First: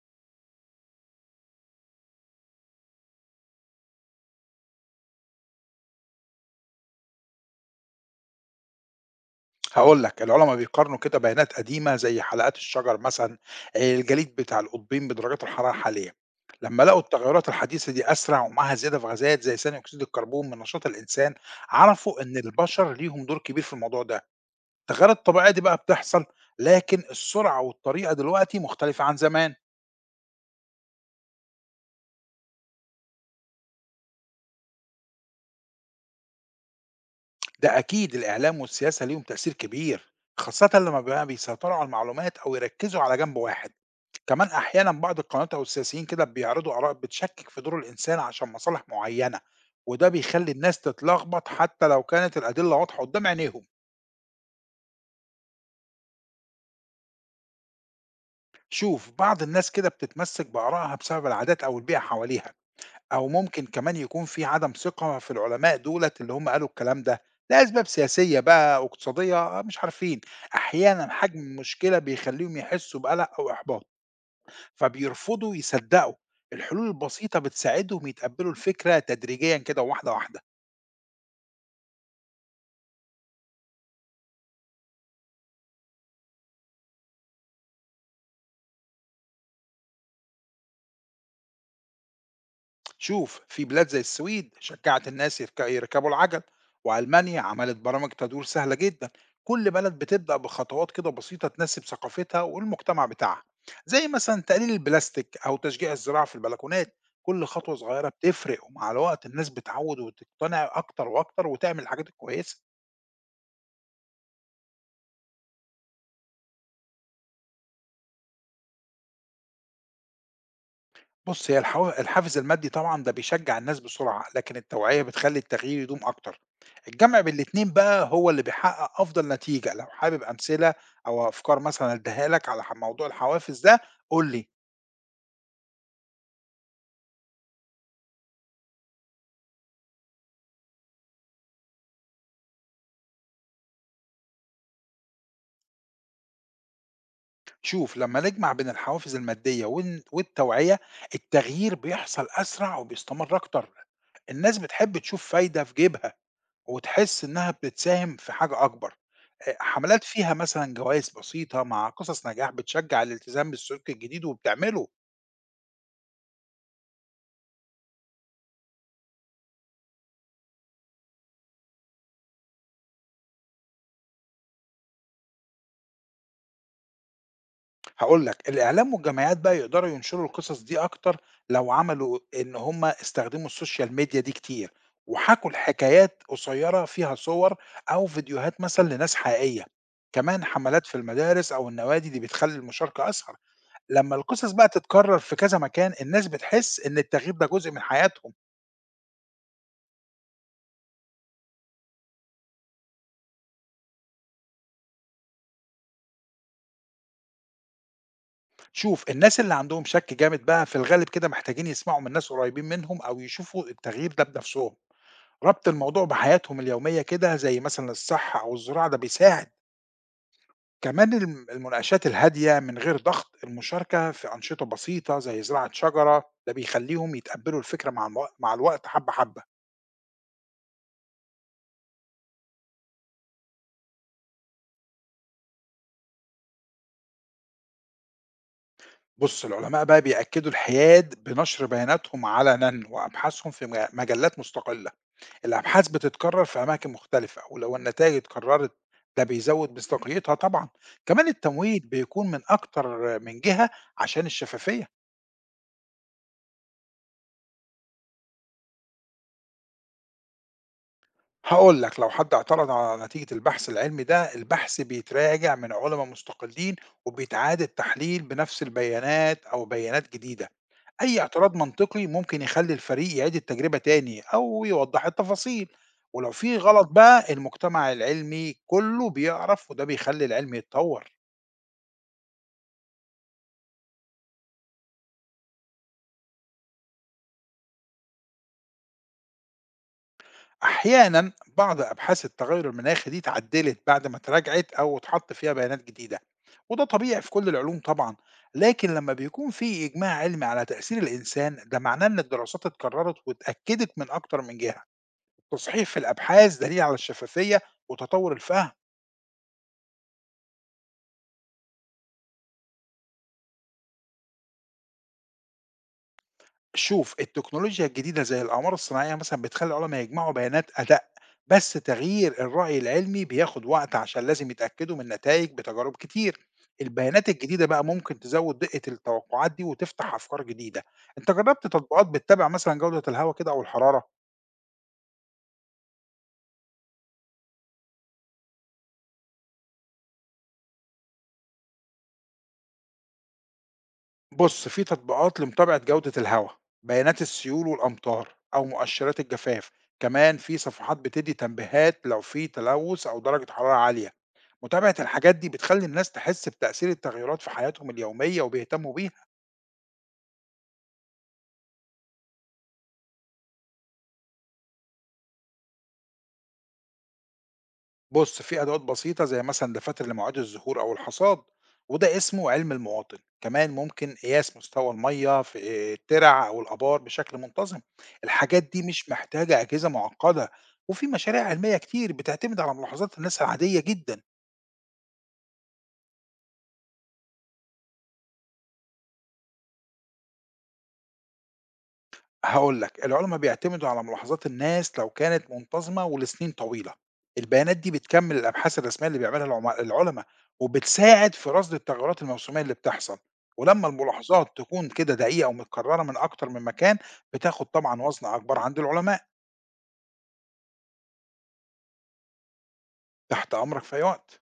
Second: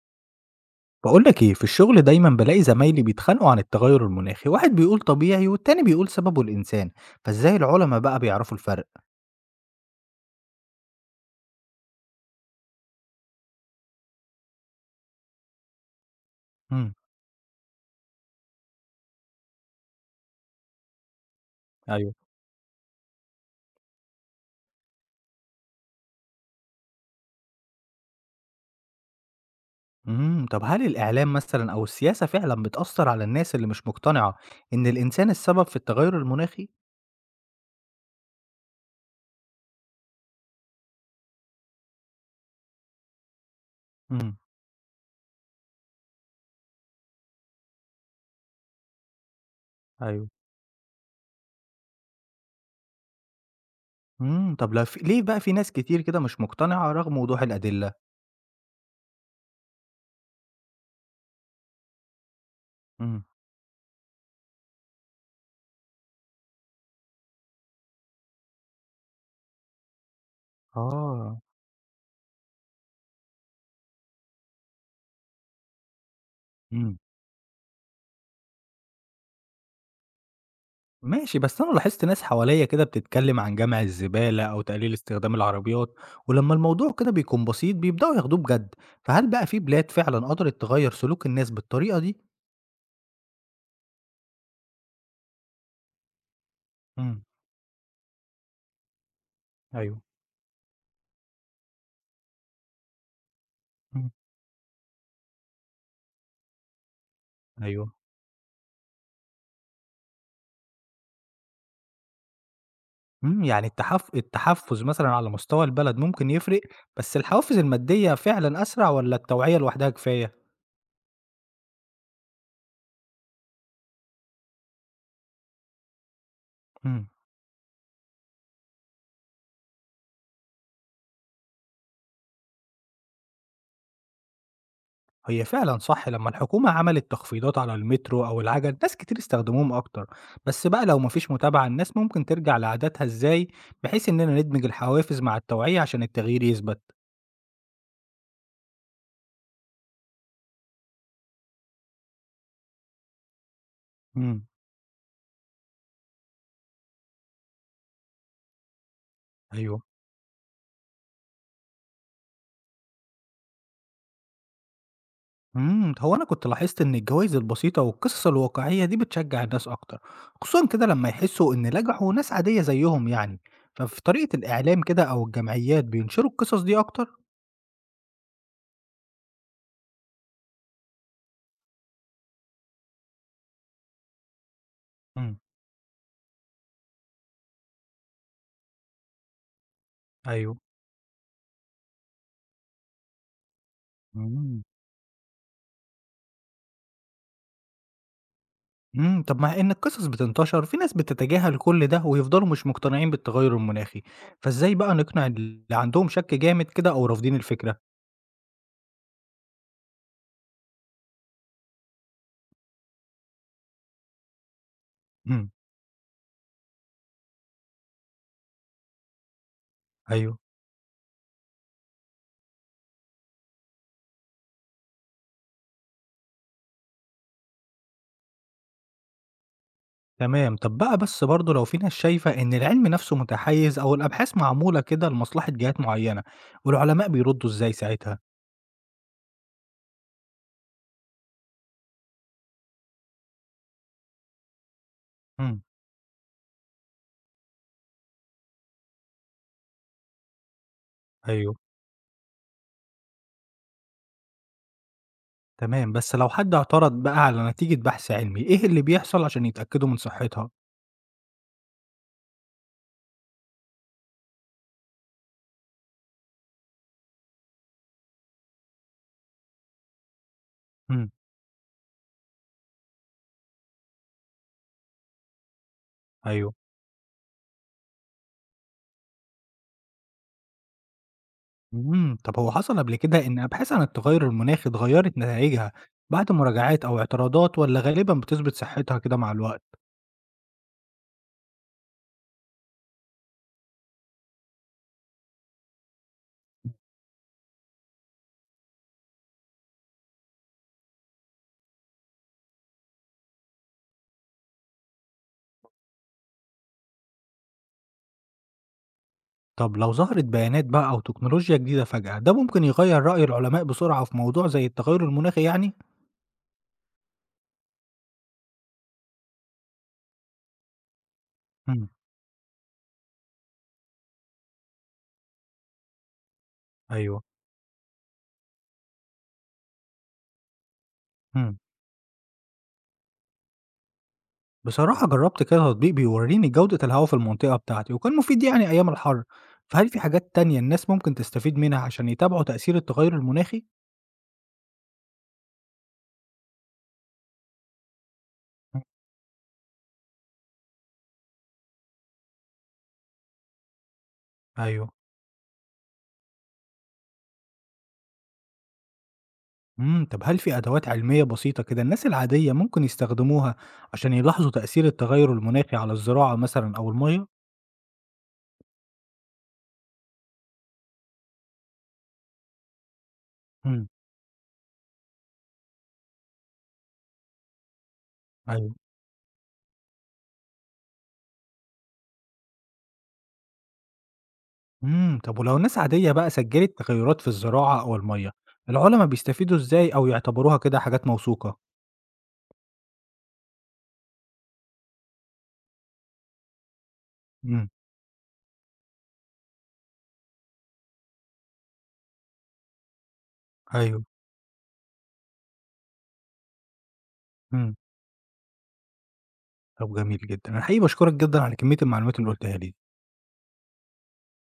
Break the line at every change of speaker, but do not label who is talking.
بقولك ايه، في الشغل دايما بلاقي زمايلي بيتخانقوا عن التغير المناخي، واحد بيقول طبيعي والتاني بيقول سببه الإنسان. فازاي العلماء بقى بيعرفوا الفرق؟
هاقول لك، العُلَمَا بيقارنوا كده بيانات قديمة زي حلقات الشجر مثلًا، الجليد بتاع القطبين بدرجات الحرارة الحالية. لمّا
امم.
لقوا التغيرات الحديثة دي أسرع ومعاها زيادة في غازات زي ثاني أكسيد الكربون من نشاط الإنسان،
ايوه.
عرفوا إن البشر ليهم دور كبير في الموضوع ده. التغيرات الطبيعية دي بقى بتحصل، لكن السرعة والطريقة دلوقتي مختلفة عن زمان.
امم. طب هل الإعلام مثلا أو السياسة فعلا بتأثر على الناس اللي مش مقتنعة إن الإنسان السبب في التغير المناخي؟
ده أكيد الإعلام والسياسة ليهم تأثير كبير خاصة لما بقى بيسيطروا على المعلومات أو يركزوا على جنب واحد.
امم.
كمان أحيانا بعض القنوات أو السياسيين كده بيعرضوا آراء بتشكك في دور الإنسان عشان مصالح معينة، وده
ايوه.
بيخلي الناس تتلخبط حتى لو كانت الأدلة واضحة قدام عينيهم.
امم. طب لا في... ليه بقى في ناس كتير كده مش مقتنعة رغم وضوح الأدلة؟
شوف بعض الناس كده بتتمسك بآرائها بسبب العادات أو البيئة حواليها،
امم.
أو ممكن كمان يكون في عدم ثقة في العلماء دُولة اللي هم قالوا الكلام ده، لأسباب سياسية بقى، واقتصادية، مش عارفين. أحيانًا حجم
اه.
المشكلة بيخلّيهم يحسّوا بقلق أو إحباط، فبيرفضوا يصدّقوا. الحلول
امم.
البسيطة بتساعدهم يتقبّلوا الفكرة تدريجيًا كده واحدة، واحدة.
ماشي، بس أنا لاحظت ناس حواليّا كده بتتكلم عن جمع الزبالة أو تقليل استخدام العربيات، ولمّا الموضوع كده بيكون بسيط بيبدأوا ياخدوه بجد، فهل بقى في بلاد فعلًا قدرت تغيّر سلوك الناس بالطريقة دي؟
شوف في بلاد زي السويد شجعت الناس يركبوا العجل،
إمم.
وألمانيا عملت برامج تدور سهلة جدا. كل بلد
أيوه.
بتبدأ بخطوات كده بسيطة تناسب ثقافتها والمجتمع بتاعها، زي
إمم.
مثلا تقليل البلاستيك أو تشجيع الزراعة في البلكونات. كل خطوة
أيوه.
صغيرة بتفرق ومع الوقت الناس بتعود وتقتنع أكتر وأكتر وتعمل الحاجات الكويسة.
إمم. يعني التحفُّز مثلًا على مستوى البلد ممكن يفرق، بس الحوافز المادية فعلًا أسرع والّا التوعية لوحدها كفاية؟
بُص، هي الحافز المادي طبعًا ده بيشجّع الناس بسرعة، لكن التوعية بتخلّي التغيير يدوم أكتر.
إمم.
الجمع بين الاتنين بقى هو اللي بيحقق أفضل نتيجة، لو حابب أمثلة أو أفكار مثلًا أدّيها لك على موضوع الحوافز ده قُل لي.
هي فعلًا صح، لمّا الحكومة عملت تخفيضات على المترو أو العجل، ناس كتير استخدموهم أكتر، بس بقى لو ما فيش متابعة الناس ممكن ترجع لعاداتها إزاي، بحيث إننا ندمج الحوافز مع التوعية عشان التغيير يثبت؟
شوف، لمّا نجمع بين الحوافز المادية والتوعية، التغيير بيحصل أسرع وبيستمر أكتر.
امم.
الناس بتحب تشوف فايدة في جيبها وتحس إنها بتساهم في حاجة أكبر.
أيوه.
حملات فيها مثلًا جوائز بسيطة مع قصص نجاح بتشجّع الالتزام بالسلوك الجديد وبتعمله.
امم. هو أنا كنت لاحظت إن الجوايز البسيطة والقصص الواقعية دي بتشجع الناس أكتر، خصوصًا كده لمّا يحسوا إن نجحوا ناس عادية زيهم يعني، ففي طريقة الإعلام كده أو الجمعيات بينشروا القصص دي أكتر؟
هاقول لك الإعلام والجمعيات بقى يقدروا ينشروا القصص دي أكتر لو عملوا إن هم استخدموا السوشيال ميديا دي كتير،
امم.
وحكوا الحكايات قصيرة فيها صور أو فيديوهات مثلًا لناس حقيقية. كمان
أيوه.
حملات في المدارس أو النوادي دي بتخلّي المشاركة أسهل. لمّا القصص
امم.
بقى تتكرر في كذا مكان الناس بتحس إن التغيير ده جزء من حياتهم.
إمم. طب مع إن القصص بتنتشر، في ناس بتتجاهل كل ده ويفضلوا مش مقتنعين بالتغير المناخي، فإزاي بقى نقنع اللي عندهم شك جامد كده أو رافضين الفكرة؟
شوف الناس اللي عندهم شك جامد بقى في الغالب كده محتاجين يسمعوا من ناس قريبين منهم أو يشوفوا التغيير ده بنفسهم.
إمم.
ربط الموضوع بحياتهم اليومية كده زي مثلا الصحة أو الزراعة ده بيساعد.
أيوه.
كمان المناقشات الهادية من غير ضغط، المشاركة في أنشطة بسيطة زي زراعة شجرة ده بيخليهم يتقبلوا الفكرة مع مع الوقت حبة حبة.
تمام. طب بقى بس برضه لو في ناس شايفة إن العلم نفسه متحيز أو الأبحاث معمولة كده لمصلحة جهات معينة، والعلماء بيردوا إزاي ساعتها؟
بص العلماء بقى بيأكدوا الحياد بنشر بياناتهم علنا وأبحاثهم في مجلات مستقلة.
إمم.
الأبحاث بتتكرر في أماكن مختلفة ولو النتائج اتكررت ده بيزود مصداقيتها طبعا. كمان
أيوه.
التمويل بيكون من أكتر من جهة عشان الشفافية.
تمام. بس لو حد اعترض بقى على نتيجة بحث علمي، إيه اللي بيحصل عشان يتأكدوا من صحتها؟
هقول لك لو حد اعترض على نتيجة البحث العلمي ده البحث بيتراجع من علماء مستقلين، وبيتعاد التحليل بنفس البيانات أو بيانات جديدة.
إمم.
أي اعتراض منطقي ممكن يخلي الفريق يعيد التجربة تاني أو يوضح التفاصيل، ولو
أيوه.
في غلط بقى المجتمع العلمي كله بيعرف وده بيخلي العلم يتطور.
إمم. طب هو حصل قبل كده إن أبحاث عن التغير المناخي اتغيّرت نتايجها بعد مراجعات أو اعتراضات والّا غالبًا بتثبت صحتها كده مع الوقت؟
أحيانا بعض أبحاث التغير المناخي دي اتعدلت بعد ما اتراجعت أو اتحط فيها بيانات جديدة، وده طبيعي في كل العلوم طبعا. لكن لما بيكون في إجماع علمي على تأثير الإنسان ده معناه إن الدراسات اتكررت واتأكدت من أكتر من جهة. التصحيح في الأبحاث دليل على الشفافية وتطور الفهم.
طب لو ظهرت بيانات بقى أو تكنولوجيا جديدة فجأة، ده ممكن يغيّر رأي العلماء بسرعة في موضوع زي التغير المناخي يعني؟
شوف، التكنولوجيا الجديدة زي الأقمار الصناعية مثلًا بتخلّي العلما يجمعوا بيانات أدق، بس
إمم.
تغيير الرأي العلمي بياخد وقت عشان لازم يتأكدوا من نتائج بتجارب كتير.
أيوه.
البيانات الجديدة بقى ممكن تزوّد دقة التوقعات دي وتفتح أفكار جديدة. أنت
إمم.
جرّبت تطبيقات بتتابع مثلًا جودة الهوا كده أو الحرارة؟
بصراحة جرّبت كده تطبيق بيوريني جودة الهوا في المنطقة بتاعتي وكان مفيد يعني أيام الحَر، فهل في حاجات تانية الناس ممكن تستفيد منها عشان يتابعوا تأثير التغير المناخي؟
بُص، في تطبيقات لمتابعة جودة الهوا، بيانات السيول والأمطار أو
إمم.
مؤشرات الجفاف. كمان في صفحات بتدّي تنبيهات لو في تلوث أو درجة حرارة عالية.
أيوه.
متابعة الحاجات دي بتخلّي الناس تحس بتأثير التغيرات في حياتهم اليومية وبيهتموا بيها.
إمم. طب هل في أدوات علمية بسيطة كده الناس العادية ممكن يستخدموها عشان يلاحظوا تأثير التغير المناخي على الزراعة مثلًا أو المَيّة؟
بُص في أدوات بسيطة زي مثلًا دفاتر لمواعيد الزهور أو الحصاد، وده اسمه علم المواطن، كمان
إمم.
ممكن قياس مستوى المَيّة في الترع أو الآبار بشكل منتظم. الحاجات
أيوه.
دي مش محتاجة أجهزة معقدة، وفي مشاريع علمية كتير بتعتمد على ملاحظات الناس العادية جدًا.
إمم. طب ولو ناس عادية بقى سجّلت تغيرات في الزراعة أو المَيّة، العُلما بيستفيدوا إزاي أو يعتبروها كده حاجات موثوقة؟
هاقول لك، العُلَما بيعتمدوا على ملاحظات الناس لو كانت منتظمة ولسنين طويلة،
إمم.
البيانات دي بتكمّل الأبحاث الرسمية اللي بيعملها العُلَما، وبتساعد في رصد التغيرات الموسمية اللي بتحصل، ولمّا
أيوه.
الملاحظات تكون كده دقيقة ومتكررة من أكتر من مكان، بتاخد
إمم.
طبعًا وزن أكبر عند العُلَماء.
طب جميل جدًا، أنا حقيقي باشكرك جدًا على كمية المعلومات اللي قُلتها لي.
تحت أمرك في أي وقت.